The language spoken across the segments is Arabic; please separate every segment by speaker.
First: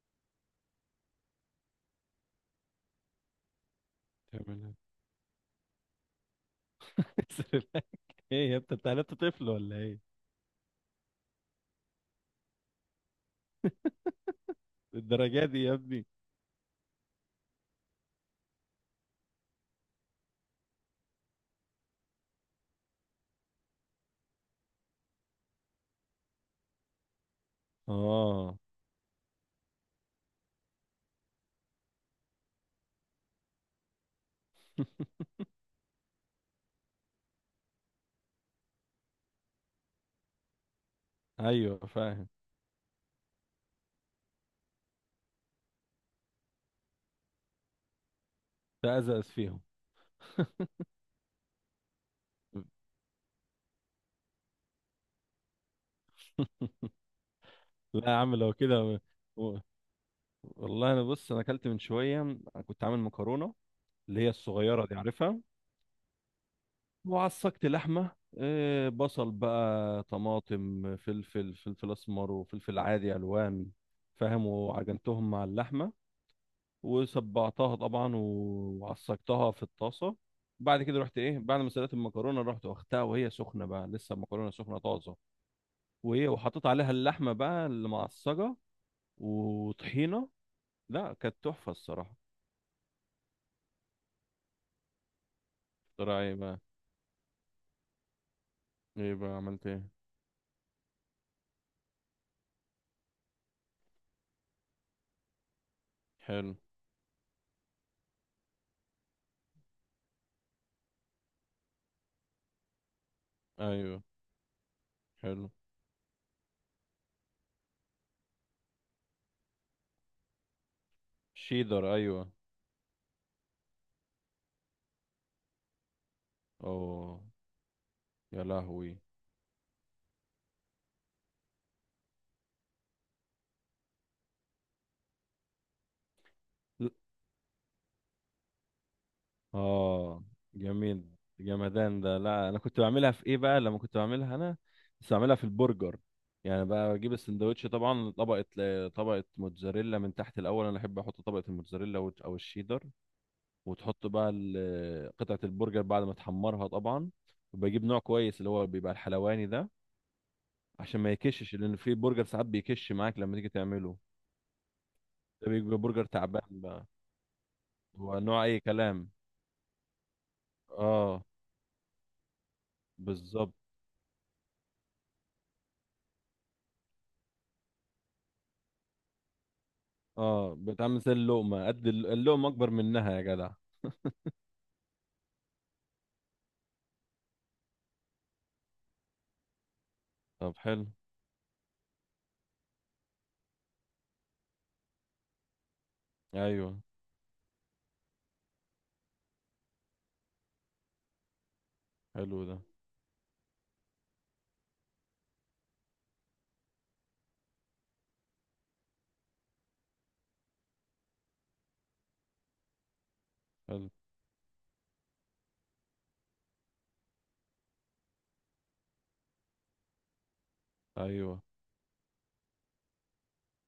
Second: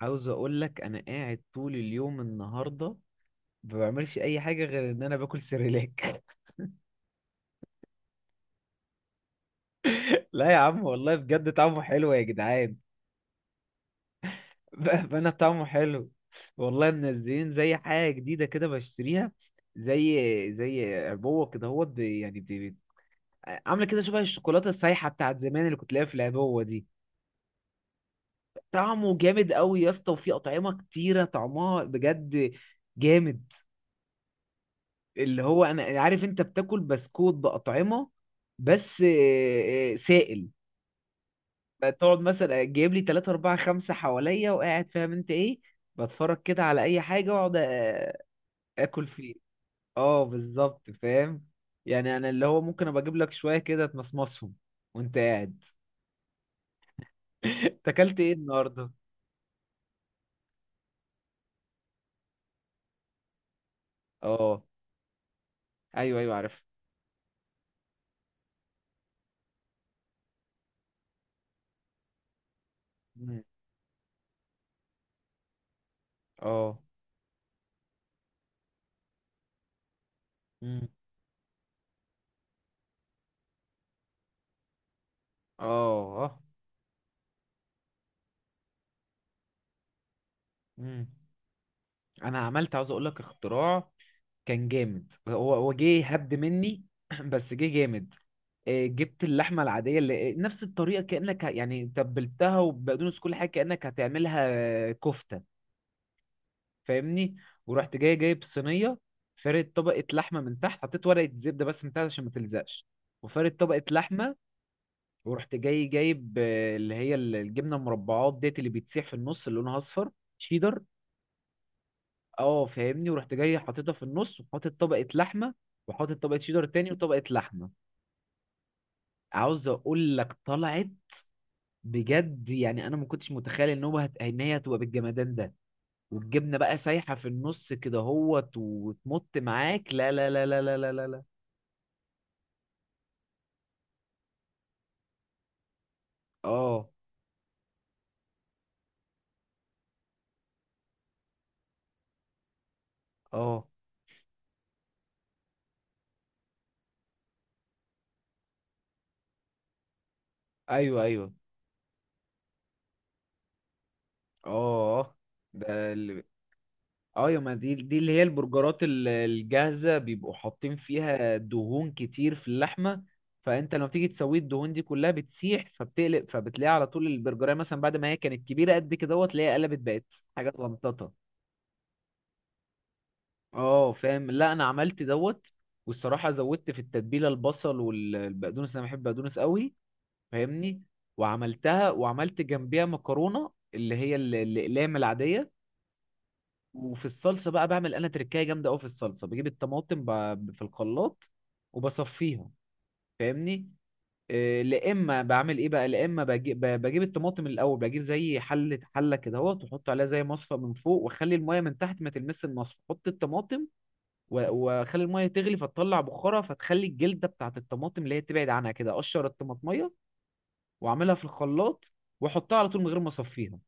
Speaker 1: عاوز اقول لك انا قاعد طول اليوم النهارده، ما بعملش اي حاجه
Speaker 2: تعملها.
Speaker 1: غير ان انا باكل سيريلاك.
Speaker 2: سريلاك؟ ايه يا ابني، انت طفل ولا ايه؟
Speaker 1: لا يا عم، والله بجد طعمه حلو يا جدعان. بقى
Speaker 2: الدرجات دي
Speaker 1: طعمه
Speaker 2: يا ابني.
Speaker 1: حلو. والله منزلين زي حاجه جديده كده بشتريها، زي زي عبوه كده، هو عامله كده شبه الشوكولاته السايحه بتاعت زمان اللي كنت لاقيها في العبوه دي.
Speaker 2: اه.
Speaker 1: طعمه جامد قوي يا اسطى، وفي اطعمه كتيره طعمها بجد جامد. اللي هو انا عارف انت بتاكل بسكوت باطعمه، بس سائل.
Speaker 2: ايوه،
Speaker 1: تقعد
Speaker 2: فاهم.
Speaker 1: مثلا جايب لي 3 4 5 حواليا وقاعد، فاهم انت ايه، بتفرج كده على اي حاجه واقعد اكل
Speaker 2: تأزأز
Speaker 1: فيه.
Speaker 2: فيهم.
Speaker 1: اه بالظبط، فاهم. يعني انا اللي هو ممكن ابقى اجيب لك شويه كده تمصمصهم وانت قاعد. انت
Speaker 2: لا يا
Speaker 1: اكلت ايه
Speaker 2: عم، لو
Speaker 1: النهارده؟
Speaker 2: كده. و- والله، انا بص انا اكلت من شويه. كنت عامل مكرونه، اللي هي
Speaker 1: اه،
Speaker 2: الصغيره دي، عارفها.
Speaker 1: ايوه ايوه عارف.
Speaker 2: وعصقت لحمه. بصل بقى، طماطم، فلفل اسمر، وفلفل عادي
Speaker 1: مم.
Speaker 2: الوان. فاهم. وعجنتهم مع اللحمه،
Speaker 1: اه.
Speaker 2: وصبعتها طبعا، وعصجتها في الطاسه. بعد
Speaker 1: مم.
Speaker 2: كده رحت ايه، بعد ما سلقت المكرونه رحت واخدتها وهي سخنه، بقى لسه المكرونه سخنه طازه.
Speaker 1: اه
Speaker 2: وايه،
Speaker 1: اه.
Speaker 2: وحطيت عليها اللحمه بقى اللي معصجه، وطحينه.
Speaker 1: مم.
Speaker 2: لا، كانت تحفه الصراحه.
Speaker 1: انا عملت، عاوز اقول لك، اختراع كان جامد. هو جه
Speaker 2: ترى
Speaker 1: هبد
Speaker 2: ايه بقى؟
Speaker 1: مني، بس جه جامد.
Speaker 2: ايه
Speaker 1: جبت
Speaker 2: بقى؟
Speaker 1: اللحمه
Speaker 2: عملت ايه؟
Speaker 1: العاديه اللي نفس الطريقه كانك يعني تبلتها وبقدونس كل حاجه كانك هتعملها. كفته.
Speaker 2: حلو.
Speaker 1: فاهمني؟ ورحت جاي جايب صينيه، فارد طبقه لحمه من تحت، حطيت ورقه زبده بس من تحت عشان ما تلزقش، وفارد طبقه
Speaker 2: ايوه،
Speaker 1: لحمه.
Speaker 2: حلو.
Speaker 1: ورحت جاي جايب اللي هي الجبنه المربعات ديت اللي بتسيح في النص اللي لونها اصفر، شيدر.
Speaker 2: شيدر، ايوه.
Speaker 1: اه فاهمني. ورحت جاي حاططها في النص، وحاطط طبقه لحمه، وحاطط طبقه شيدر تاني،
Speaker 2: اوه،
Speaker 1: وطبقه لحمه.
Speaker 2: يا لهوي.
Speaker 1: عاوز اقول لك طلعت، بجد يعني انا ما كنتش متخيل ان ان هي هتبقى بالجمدان ده. والجبنه بقى سايحه في النص كده هوت وتمط معاك، لا
Speaker 2: اه،
Speaker 1: لا لا لا لا لا
Speaker 2: جميل.
Speaker 1: لا لا.
Speaker 2: جمدان ده. لا، انا كنت بعملها في ايه بقى لما كنت بعملها انا. كنت بعملها في البرجر. يعني
Speaker 1: اه.
Speaker 2: بقى بجيب السندوتش طبعا، طبقه موتزاريلا من تحت الاول. انا احب احط طبقه الموتزاريلا، او الشيدر.
Speaker 1: اه،
Speaker 2: وتحط بقى قطعه البرجر بعد ما تحمرها طبعا. وبجيب نوع كويس، اللي هو بيبقى الحلواني ده، عشان
Speaker 1: ايوه
Speaker 2: ما
Speaker 1: ايوه.
Speaker 2: يكشش، لان في برجر ساعات بيكش معاك لما تيجي تعمله.
Speaker 1: اه،
Speaker 2: ده
Speaker 1: ده
Speaker 2: بيبقى برجر تعبان بقى.
Speaker 1: اه. يا ما دي اللي
Speaker 2: هو
Speaker 1: هي
Speaker 2: نوع اي
Speaker 1: البرجرات
Speaker 2: كلام.
Speaker 1: الجاهزة بيبقوا حاطين
Speaker 2: اه،
Speaker 1: فيها دهون كتير في اللحمة.
Speaker 2: بالظبط.
Speaker 1: فانت لما تيجي تسوي الدهون دي كلها بتسيح، فبتقلب فبتلاقي على طول البرجرية مثلا بعد ما هي كانت كبيرة قد كده دوت، تلاقيها قلبت بقت حاجة
Speaker 2: اه، بتعمل زي
Speaker 1: زنططة.
Speaker 2: اللقمة قد اللقمة أكبر منها يا جدع.
Speaker 1: اه فاهم. لا انا عملت دوت، والصراحة زودت في التتبيلة البصل والبقدونس، انا بحب بقدونس قوي،
Speaker 2: طب،
Speaker 1: فاهمني؟
Speaker 2: حلو.
Speaker 1: وعملتها وعملت جنبيها مكرونة اللي هي الاقلام العادية.
Speaker 2: أيوه،
Speaker 1: وفي الصلصه بقى بعمل انا تركايه جامده قوي في الصلصه، بجيب الطماطم في الخلاط
Speaker 2: حلو
Speaker 1: وبصفيها.
Speaker 2: ده.
Speaker 1: فاهمني؟ لا اما بعمل ايه بقى، لا اما بجيب، بجيب الطماطم الاول، بجيب زي حله كده اهو، تحط عليها زي مصفى من فوق، واخلي الميه من تحت ما تلمس المصفى، حط الطماطم.
Speaker 2: حلو.
Speaker 1: واخلي الميه تغلي فتطلع بخارها، فتخلي الجلده بتاعت الطماطم اللي هي تبعد عنها كده، اقشر الطماطميه واعملها في
Speaker 2: أيوه.
Speaker 1: الخلاط، واحطها على طول من غير ما اصفيها.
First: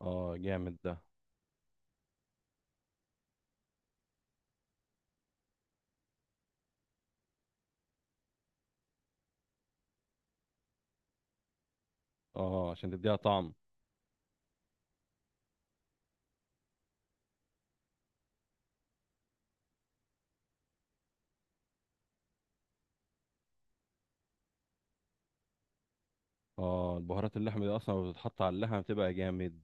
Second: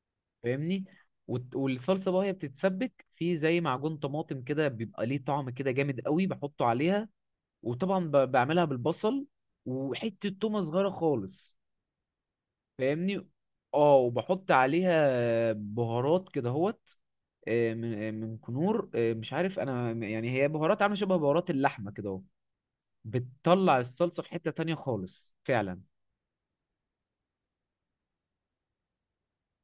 Speaker 2: اه، جامد
Speaker 1: فاهمني؟
Speaker 2: ده.
Speaker 1: والصلصه بقى هي بتتسبك في زي معجون طماطم كده، بيبقى ليه طعم كده جامد قوي بحطه عليها. وطبعا بعملها بالبصل، وحته تومه صغيره خالص.
Speaker 2: اه، عشان تديها
Speaker 1: فاهمني؟
Speaker 2: طعم.
Speaker 1: اه، وبحط عليها بهارات كده هوت، من من كنور، مش عارف انا، يعني هي بهارات عامله شبه بهارات اللحمه كده اهو. بتطلع الصلصه في حته تانية خالص فعلا.
Speaker 2: اه، البهارات اللحمة دي أصلا لما بتتحط على اللحمة بتبقى جامد.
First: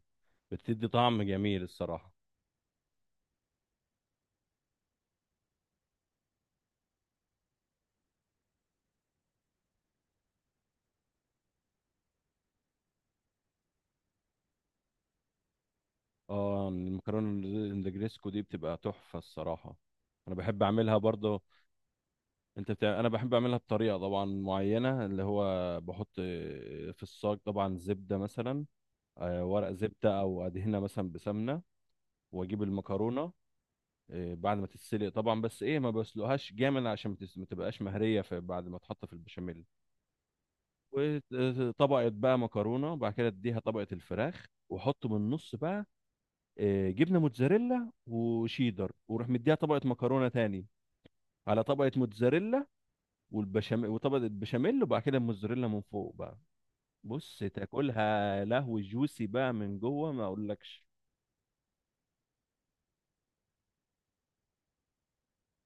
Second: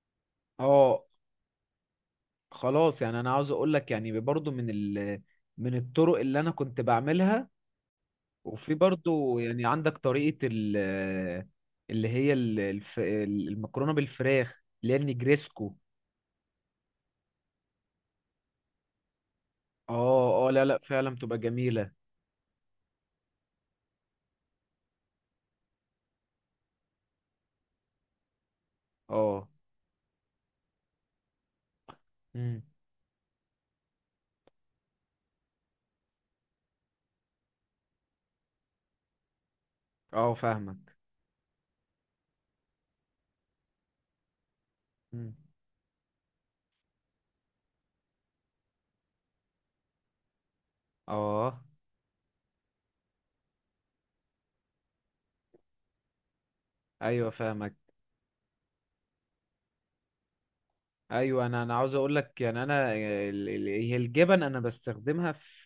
Speaker 2: بتدي
Speaker 1: اه
Speaker 2: طعم جميل الصراحة.
Speaker 1: خلاص، يعني انا عاوز اقول لك، يعني برضو من من الطرق اللي انا كنت بعملها. وفي برضو يعني عندك طريقة اللي هي الف المكرونة بالفراخ اللي هي النجريسكو.
Speaker 2: اه، المكرونة النجريسكو دي بتبقى تحفة الصراحة. أنا
Speaker 1: اه اه،
Speaker 2: بحب
Speaker 1: لا لا،
Speaker 2: أعملها
Speaker 1: فعلا بتبقى
Speaker 2: برضه.
Speaker 1: جميلة.
Speaker 2: أنا بحب أعملها بطريقة طبعا معينة، اللي هو بحط في الصاج طبعا زبدة مثلا.
Speaker 1: اه.
Speaker 2: ورق زبدة، أو أدهنها مثلا بسمنة.
Speaker 1: امم.
Speaker 2: واجيب المكرونه. بعد ما تتسلق طبعا، بس ايه، ما بسلقهاش جامد عشان ما تبقاش مهريه، في بعد ما تحط في البشاميل.
Speaker 1: اه فاهمك.
Speaker 2: وطبقه بقى مكرونه، وبعد كده اديها طبقه الفراخ، واحط من
Speaker 1: امم.
Speaker 2: النص بقى جبنه موتزاريلا وشيدر، واروح مديها طبقه مكرونه تاني،
Speaker 1: اه،
Speaker 2: على طبقه موتزاريلا، والبشاميل، وطبقه البشاميل، وبعد كده الموتزاريلا من فوق بقى.
Speaker 1: ايوه
Speaker 2: بص،
Speaker 1: فاهمك.
Speaker 2: تاكلها لهو جوسي بقى من جوه ما اقولكش.
Speaker 1: ايوه، انا عاوز اقول لك، يعني انا هي الجبن انا بستخدمها في،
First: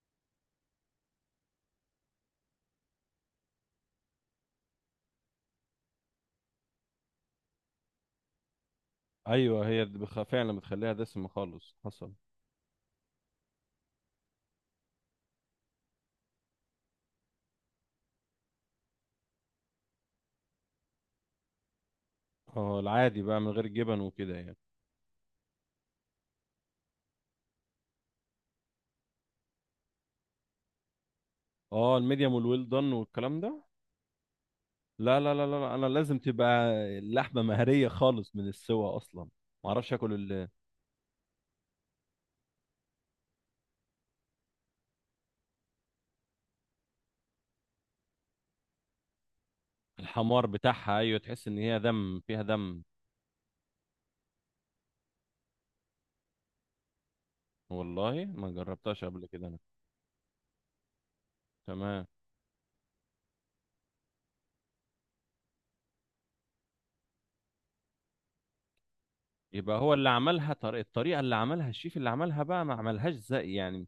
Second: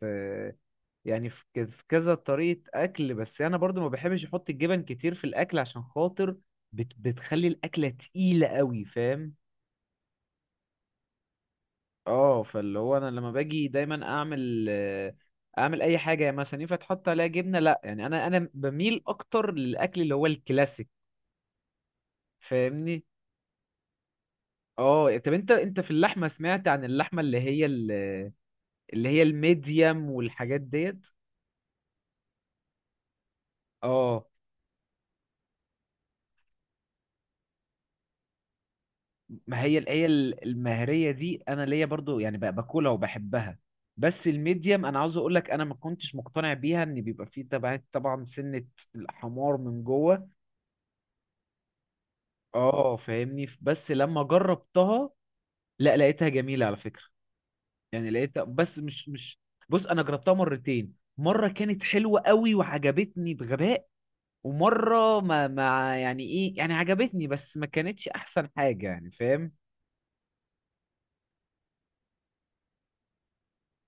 Speaker 1: يعني في في كذا طريقة اكل. بس انا برضو ما بحبش احط الجبن كتير في الاكل عشان خاطر، بتخلي الاكلة تقيلة قوي، فاهم؟
Speaker 2: ايوه، هي فعلا بتخليها دسمه خالص حصل.
Speaker 1: اه، فاللي هو انا لما باجي دايما اعمل اعمل اي حاجه يعني مثلا، ينفع تحط عليها جبنه؟ لا، يعني انا بميل اكتر للاكل اللي هو الكلاسيك،
Speaker 2: اه،
Speaker 1: فاهمني؟
Speaker 2: العادي بقى من غير جبن وكده يعني.
Speaker 1: اه طب انت في اللحمه، سمعت عن اللحمه اللي هي اللي هي الميديم والحاجات ديت؟
Speaker 2: اه، الميديم والويل دان والكلام ده.
Speaker 1: اه.
Speaker 2: لا لا لا لا لا، انا لازم تبقى اللحمه مهريه خالص من السوا اصلا.
Speaker 1: ما
Speaker 2: ما
Speaker 1: هي
Speaker 2: اعرفش
Speaker 1: هي
Speaker 2: اكل
Speaker 1: المهريه دي انا ليا برضو، يعني باكلها وبحبها. بس الميديم، انا عاوز اقول لك انا ما كنتش مقتنع بيها ان بيبقى فيه طبعا طبعا سنه الحمار من جوه.
Speaker 2: الحمار بتاعها، ايوه، تحس ان هي دم فيها دم.
Speaker 1: اه فاهمني. بس لما جربتها، لا لقيتها جميلة على فكرة. يعني
Speaker 2: والله
Speaker 1: لقيتها،
Speaker 2: ما
Speaker 1: بس
Speaker 2: جربتهاش
Speaker 1: مش
Speaker 2: قبل
Speaker 1: مش
Speaker 2: كده انا.
Speaker 1: بص انا جربتها مرتين، مرة كانت
Speaker 2: تمام.
Speaker 1: حلوة قوي وعجبتني بغباء، ومرة ما يعني ايه يعني، عجبتني بس ما كانتش احسن حاجة يعني، فاهم؟
Speaker 2: يبقى هو اللي عملها الطريقه اللي عملها الشيف اللي عملها بقى، ما عملهاش زي يعني،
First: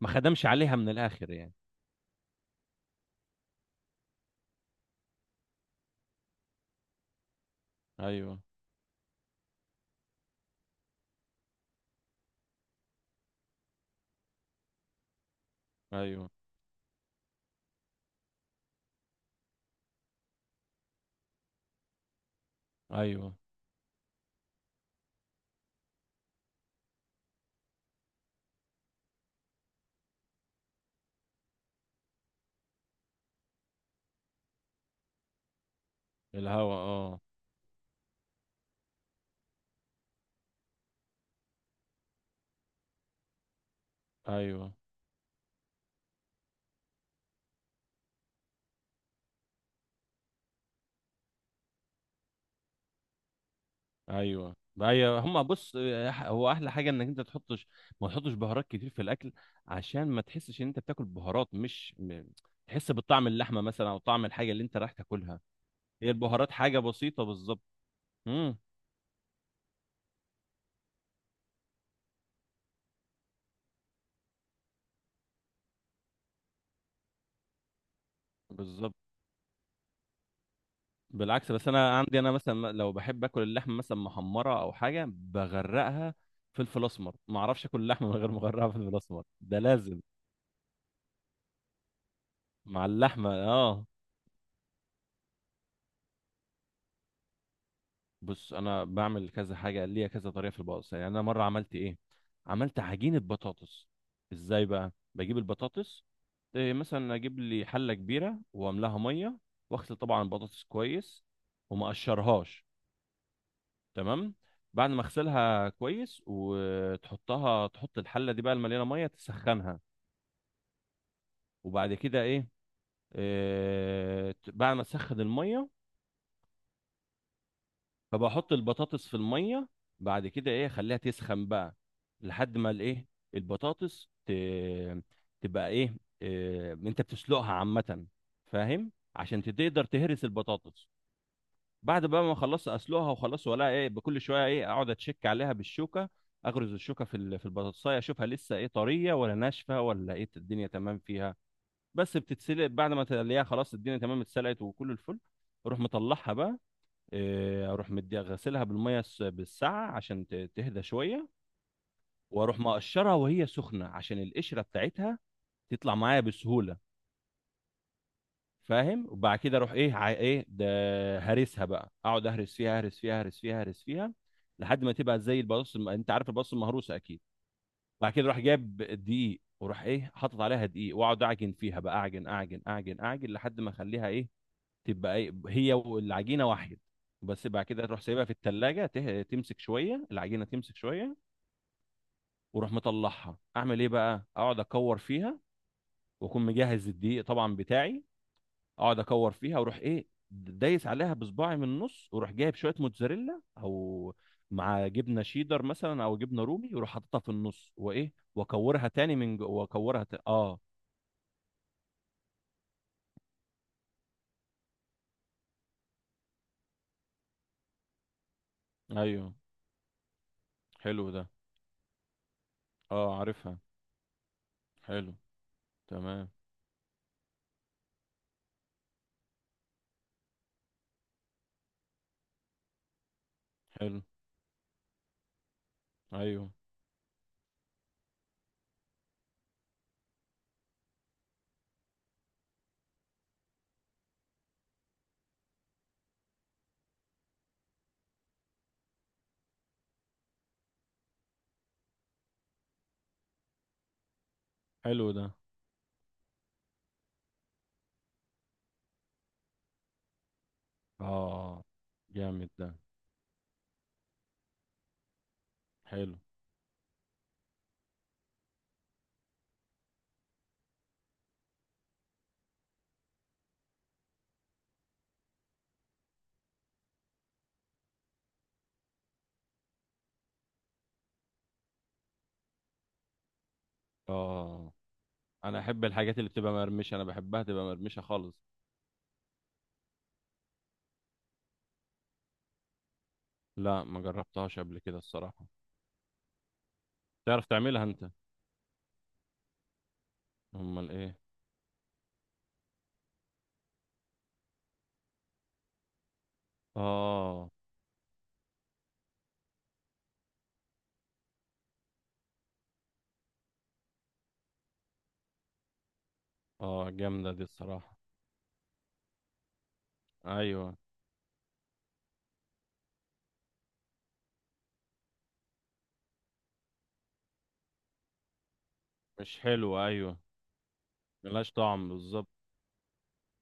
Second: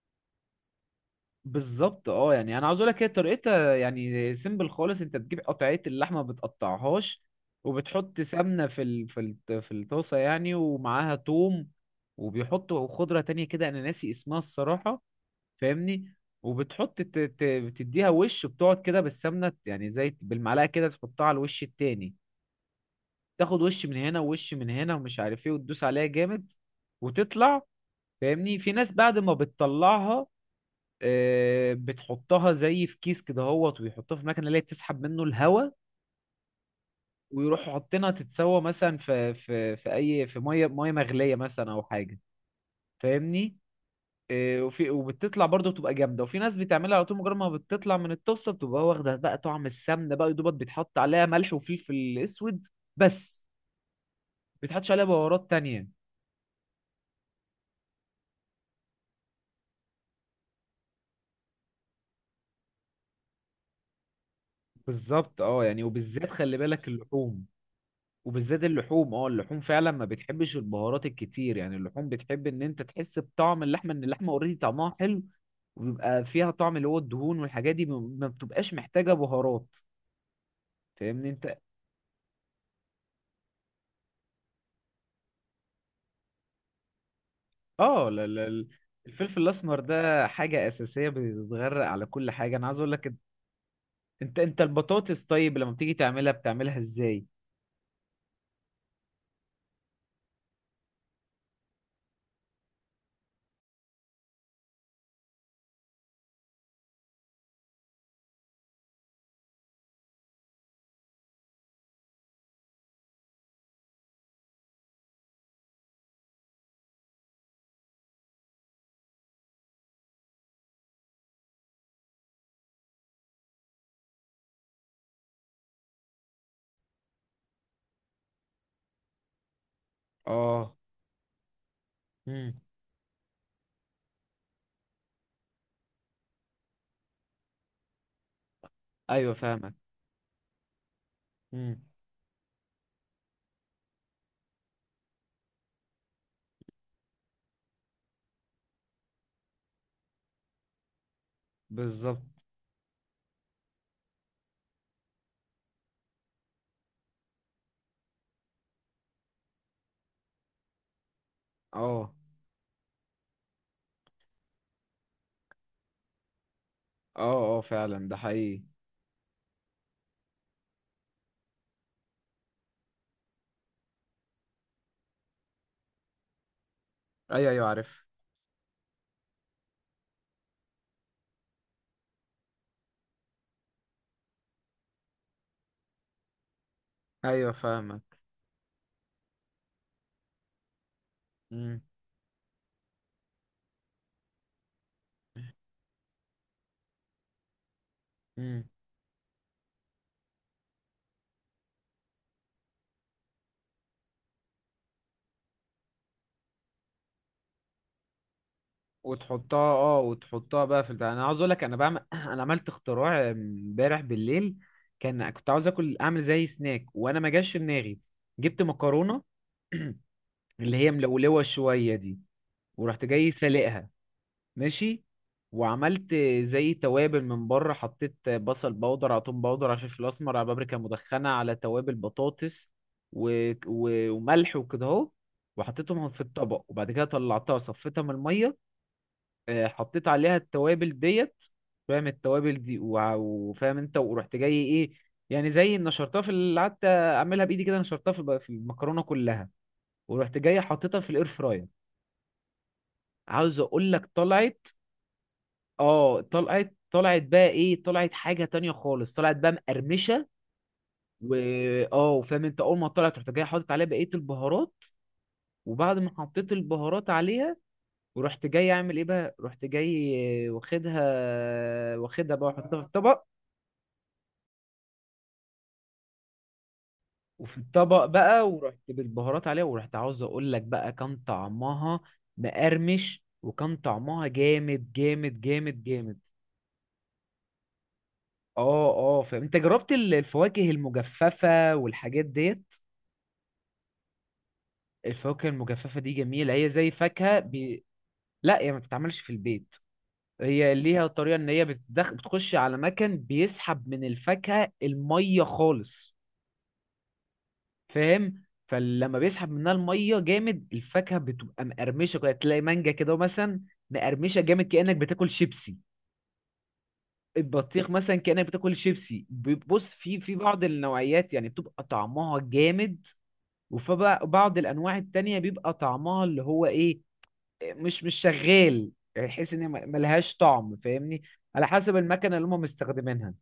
Speaker 2: ما خدمش عليها من الاخر يعني.
Speaker 1: بالظبط. اه، يعني انا عاوز اقول لك، هي طريقتها يعني سيمبل خالص. انت بتجيب قطعية اللحمة، ما بتقطعهاش، وبتحط
Speaker 2: ايوه،
Speaker 1: سمنة في الطاسة، يعني ومعاها توم، وبيحطوا خضرة تانية كده انا ناسي اسمها الصراحة، فاهمني؟
Speaker 2: ايوه،
Speaker 1: وبتحط بتديها وش، بتقعد كده بالسمنه يعني زي بالمعلقه كده، تحطها على الوش التاني،
Speaker 2: ايوه.
Speaker 1: تاخد وش من هنا ووش من هنا ومش عارف ايه، وتدوس عليها جامد وتطلع. فاهمني؟ في ناس بعد ما بتطلعها بتحطها زي في كيس كده هوت، ويحطها في مكنه اللي هي بتسحب منه الهواء،
Speaker 2: الهوا، اه.
Speaker 1: ويروحوا حاطينها تتسوى مثلا في ميه مغليه مثلا او حاجه. فاهمني؟
Speaker 2: ايوه،
Speaker 1: وفي وبتطلع برضه بتبقى جامده. وفي ناس بتعملها على طول، مجرد ما بتطلع من الطاسه بتبقى واخده بقى طعم السمنه، بقى يا دوبك بيتحط عليها ملح وفلفل اسود بس،
Speaker 2: ايوه،
Speaker 1: ما بيتحطش عليها
Speaker 2: ايوه. هما
Speaker 1: بهارات
Speaker 2: بص،
Speaker 1: تانية.
Speaker 2: هو احلى حاجه انك انت ما تحطش بهارات كتير في الاكل، عشان ما تحسش ان انت بتاكل بهارات مش تحس بطعم اللحمه مثلا او طعم الحاجه اللي انت رايح
Speaker 1: بالظبط.
Speaker 2: تاكلها.
Speaker 1: اه يعني،
Speaker 2: هي
Speaker 1: وبالذات
Speaker 2: البهارات
Speaker 1: خلي
Speaker 2: حاجه
Speaker 1: بالك
Speaker 2: بسيطه
Speaker 1: اللحوم،
Speaker 2: بالظبط. امم.
Speaker 1: وبالذات اللحوم، اه اللحوم فعلا ما بتحبش البهارات الكتير. يعني اللحوم بتحب ان انت تحس بطعم اللحمه، ان اللحمه اوريدي طعمها حلو، وبيبقى فيها طعم اللي هو الدهون والحاجات دي، ما بتبقاش
Speaker 2: بالظبط.
Speaker 1: محتاجه بهارات. فاهمني
Speaker 2: بالعكس،
Speaker 1: انت؟
Speaker 2: بس انا عندي، انا مثلا لو بحب اكل اللحمه مثلا محمره او حاجه بغرقها فلفل اسمر، ما اعرفش اكل
Speaker 1: اه
Speaker 2: اللحمه من
Speaker 1: لا-
Speaker 2: غير ما
Speaker 1: لا- لا.
Speaker 2: اغرقها فلفل اسمر،
Speaker 1: الفلفل
Speaker 2: ده
Speaker 1: الاسمر
Speaker 2: لازم.
Speaker 1: ده حاجه اساسيه بتتغرق على كل حاجه. انا عايز
Speaker 2: مع
Speaker 1: اقول لك،
Speaker 2: اللحمه، اه.
Speaker 1: انت البطاطس طيب، لما بتيجي تعملها بتعملها ازاي؟
Speaker 2: بص، انا بعمل كذا حاجه، ليا كذا طريقه في البطاطس يعني. انا مره عملت ايه، عملت عجينه بطاطس. ازاي بقى؟ بجيب البطاطس. إيه، مثلا اجيب لي حله كبيره واملاها ميه، واغسل طبعا البطاطس كويس، وما اقشرهاش. تمام. بعد ما اغسلها كويس، تحط الحله دي بقى المليانه ميه، تسخنها. وبعد كده ايه، إيه، بعد ما تسخن الميه فبحط البطاطس في الميه. بعد كده ايه،
Speaker 1: اه.
Speaker 2: اخليها تسخن بقى، لحد
Speaker 1: امم.
Speaker 2: ما الايه، البطاطس تبقى ايه. انت بتسلقها عامه، فاهم،
Speaker 1: ايوه
Speaker 2: عشان
Speaker 1: فاهمك.
Speaker 2: تقدر تهرس البطاطس.
Speaker 1: امم.
Speaker 2: بعد بقى ما خلصت اسلقها وخلاص، ولا ايه؟ بكل شويه ايه، اقعد اتشك عليها بالشوكه، اغرز الشوكه في البطاطسايه، اشوفها لسه ايه، طريه ولا ناشفه ولا ايه، الدنيا تمام فيها. بس
Speaker 1: بالظبط.
Speaker 2: بتتسلق. بعد ما تلاقيها خلاص الدنيا تمام اتسلقت وكل الفل، اروح مطلعها بقى. إيه، اروح مديها غسلها بالميه بالساعه، عشان تهدى شويه.
Speaker 1: اه.
Speaker 2: واروح مقشرها وهي سخنه، عشان القشره بتاعتها تطلع معايا بسهوله.
Speaker 1: اه. اه فعلا ده حقيقي.
Speaker 2: فاهم. وبعد كده اروح ايه، ايه ده، هرسها بقى، اقعد اهرس فيها، اهرس فيها، اهرس فيها، اهرس فيها لحد ما تبقى زي البطاطس، انت عارف البطاطس المهروسه اكيد.
Speaker 1: ايوه ايوه عارف.
Speaker 2: بعد كده اروح جايب دقيق، واروح ايه، حاطط عليها دقيق، واقعد اعجن فيها بقى، اعجن، اعجن، اعجن، اعجن لحد ما اخليها ايه، تبقى هي والعجينه واحد. بس
Speaker 1: ايوه
Speaker 2: بعد كده تروح
Speaker 1: فاهمك.
Speaker 2: سايبها في التلاجة، تمسك شوية العجينة، تمسك شوية،
Speaker 1: امم.
Speaker 2: وروح مطلعها، أعمل إيه بقى، أقعد أكور فيها، وأكون مجهز الدقيق طبعا بتاعي.
Speaker 1: امم.
Speaker 2: أقعد أكور فيها، وأروح إيه، دايس عليها بصباعي من النص، وأروح جايب شوية موتزاريلا، أو مع جبنة شيدر مثلا، أو جبنة رومي، وأروح حاططها في النص، وإيه، وأكورها تاني من جو،
Speaker 1: وتحطها، اه
Speaker 2: وأكورها آه.
Speaker 1: وتحطها بقى في البتاع. انا عاوز اقول لك انا بعمل، انا عملت اختراع امبارح بالليل. كان كنت عاوز اكل، اعمل زي سناك، وانا ما جاش في دماغي. جبت مكرونه،
Speaker 2: أيوه،
Speaker 1: اللي هي
Speaker 2: حلو ده.
Speaker 1: ملولوة شوية دي، ورحت
Speaker 2: آه،
Speaker 1: جاي
Speaker 2: عارفها.
Speaker 1: سلقها، ماشي،
Speaker 2: حلو.
Speaker 1: وعملت
Speaker 2: تمام.
Speaker 1: زي توابل من بره، حطيت بصل بودر على توم بودر على فلفل اسمر على بابريكا مدخنة على توابل بطاطس
Speaker 2: حلو.
Speaker 1: وملح وكده اهو، وحطيتهم في
Speaker 2: أيوه،
Speaker 1: الطبق. وبعد كده طلعتها صفيتها من المية، حطيت عليها التوابل ديت. فاهم التوابل دي؟ وفاهم انت، ورحت جاي ايه، يعني زي نشرتها في اللي قعدت اعملها بايدي كده، نشرتها في في المكرونة كلها، ورحت جاي حطيتها في الاير فراير. عاوز اقول لك طلعت،
Speaker 2: حلو ده.
Speaker 1: اه طلعت، طلعت بقى ايه، طلعت حاجه تانية خالص، طلعت بقى مقرمشه. و
Speaker 2: اه،
Speaker 1: اه، فاهم
Speaker 2: جامد
Speaker 1: انت،
Speaker 2: ده.
Speaker 1: اول ما طلعت رحت جاي حاطط عليها بقيه البهارات، وبعد ما
Speaker 2: حلو.
Speaker 1: حطيت البهارات عليها ورحت جاي اعمل ايه بقى، رحت جاي واخدها، واخدها بقى وحطها في الطبق، وفي الطبق بقى ورحت بالبهارات عليها، ورحت عاوز اقول لك بقى كان طعمها مقرمش، وكان طعمها
Speaker 2: اه،
Speaker 1: جامد جامد
Speaker 2: انا
Speaker 1: جامد
Speaker 2: احب الحاجات
Speaker 1: جامد.
Speaker 2: اللي بتبقى مرمشه، انا بحبها تبقى مرمشه خالص.
Speaker 1: اه اه، فاهم انت، جربت الفواكه المجففة والحاجات ديت؟
Speaker 2: لا، ما جربتهاش قبل كده الصراحه.
Speaker 1: الفواكه المجففة دي جميلة، هي زي فاكهة
Speaker 2: تعرف تعملها انت؟
Speaker 1: لا هي ما بتتعملش في البيت. هي
Speaker 2: امال
Speaker 1: ليها
Speaker 2: ايه؟
Speaker 1: طريقة ان هي بتخش على مكان بيسحب من الفاكهة المية خالص.
Speaker 2: اه،
Speaker 1: فاهم؟ فلما بيسحب منها المية جامد، الفاكهة بتبقى مقرمشة كده، تلاقي مانجا كده مثلا مقرمشة جامد كأنك بتاكل شيبسي،
Speaker 2: اه، جامده دي
Speaker 1: البطيخ
Speaker 2: الصراحه.
Speaker 1: مثلا كأنك بتاكل شيبسي. بص، في بعض
Speaker 2: ايوه،
Speaker 1: النوعيات يعني بتبقى طعمها جامد، وبعض الانواع التانية بيبقى طعمها اللي هو ايه، مش شغال، يعني
Speaker 2: مش
Speaker 1: تحس ان هي
Speaker 2: حلوه، ايوه،
Speaker 1: ملهاش طعم، فاهمني؟
Speaker 2: ملهاش
Speaker 1: على
Speaker 2: طعم
Speaker 1: حسب
Speaker 2: بالظبط.
Speaker 1: المكنه اللي هم مستخدمينها.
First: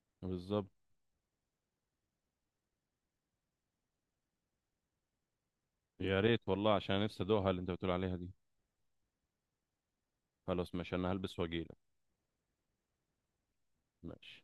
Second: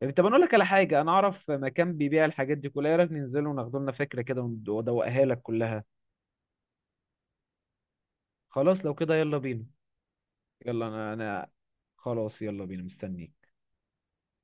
Speaker 1: يعني طب انا اقول لك على
Speaker 2: بالظبط.
Speaker 1: حاجه، انا اعرف مكان بيبيع الحاجات دي كلها، ايه رايك ننزل وناخد لنا فكره كده وادوقها لك كلها؟
Speaker 2: يا ريت والله، عشان أنا نفسي ادوقها اللي انت بتقول عليها دي.
Speaker 1: خلاص لو كده يلا بينا.
Speaker 2: خلاص،
Speaker 1: يلا،
Speaker 2: ماشي، انا
Speaker 1: انا
Speaker 2: هلبس
Speaker 1: انا
Speaker 2: واجيلك.
Speaker 1: خلاص يلا بينا، مستنيك.
Speaker 2: ماشي.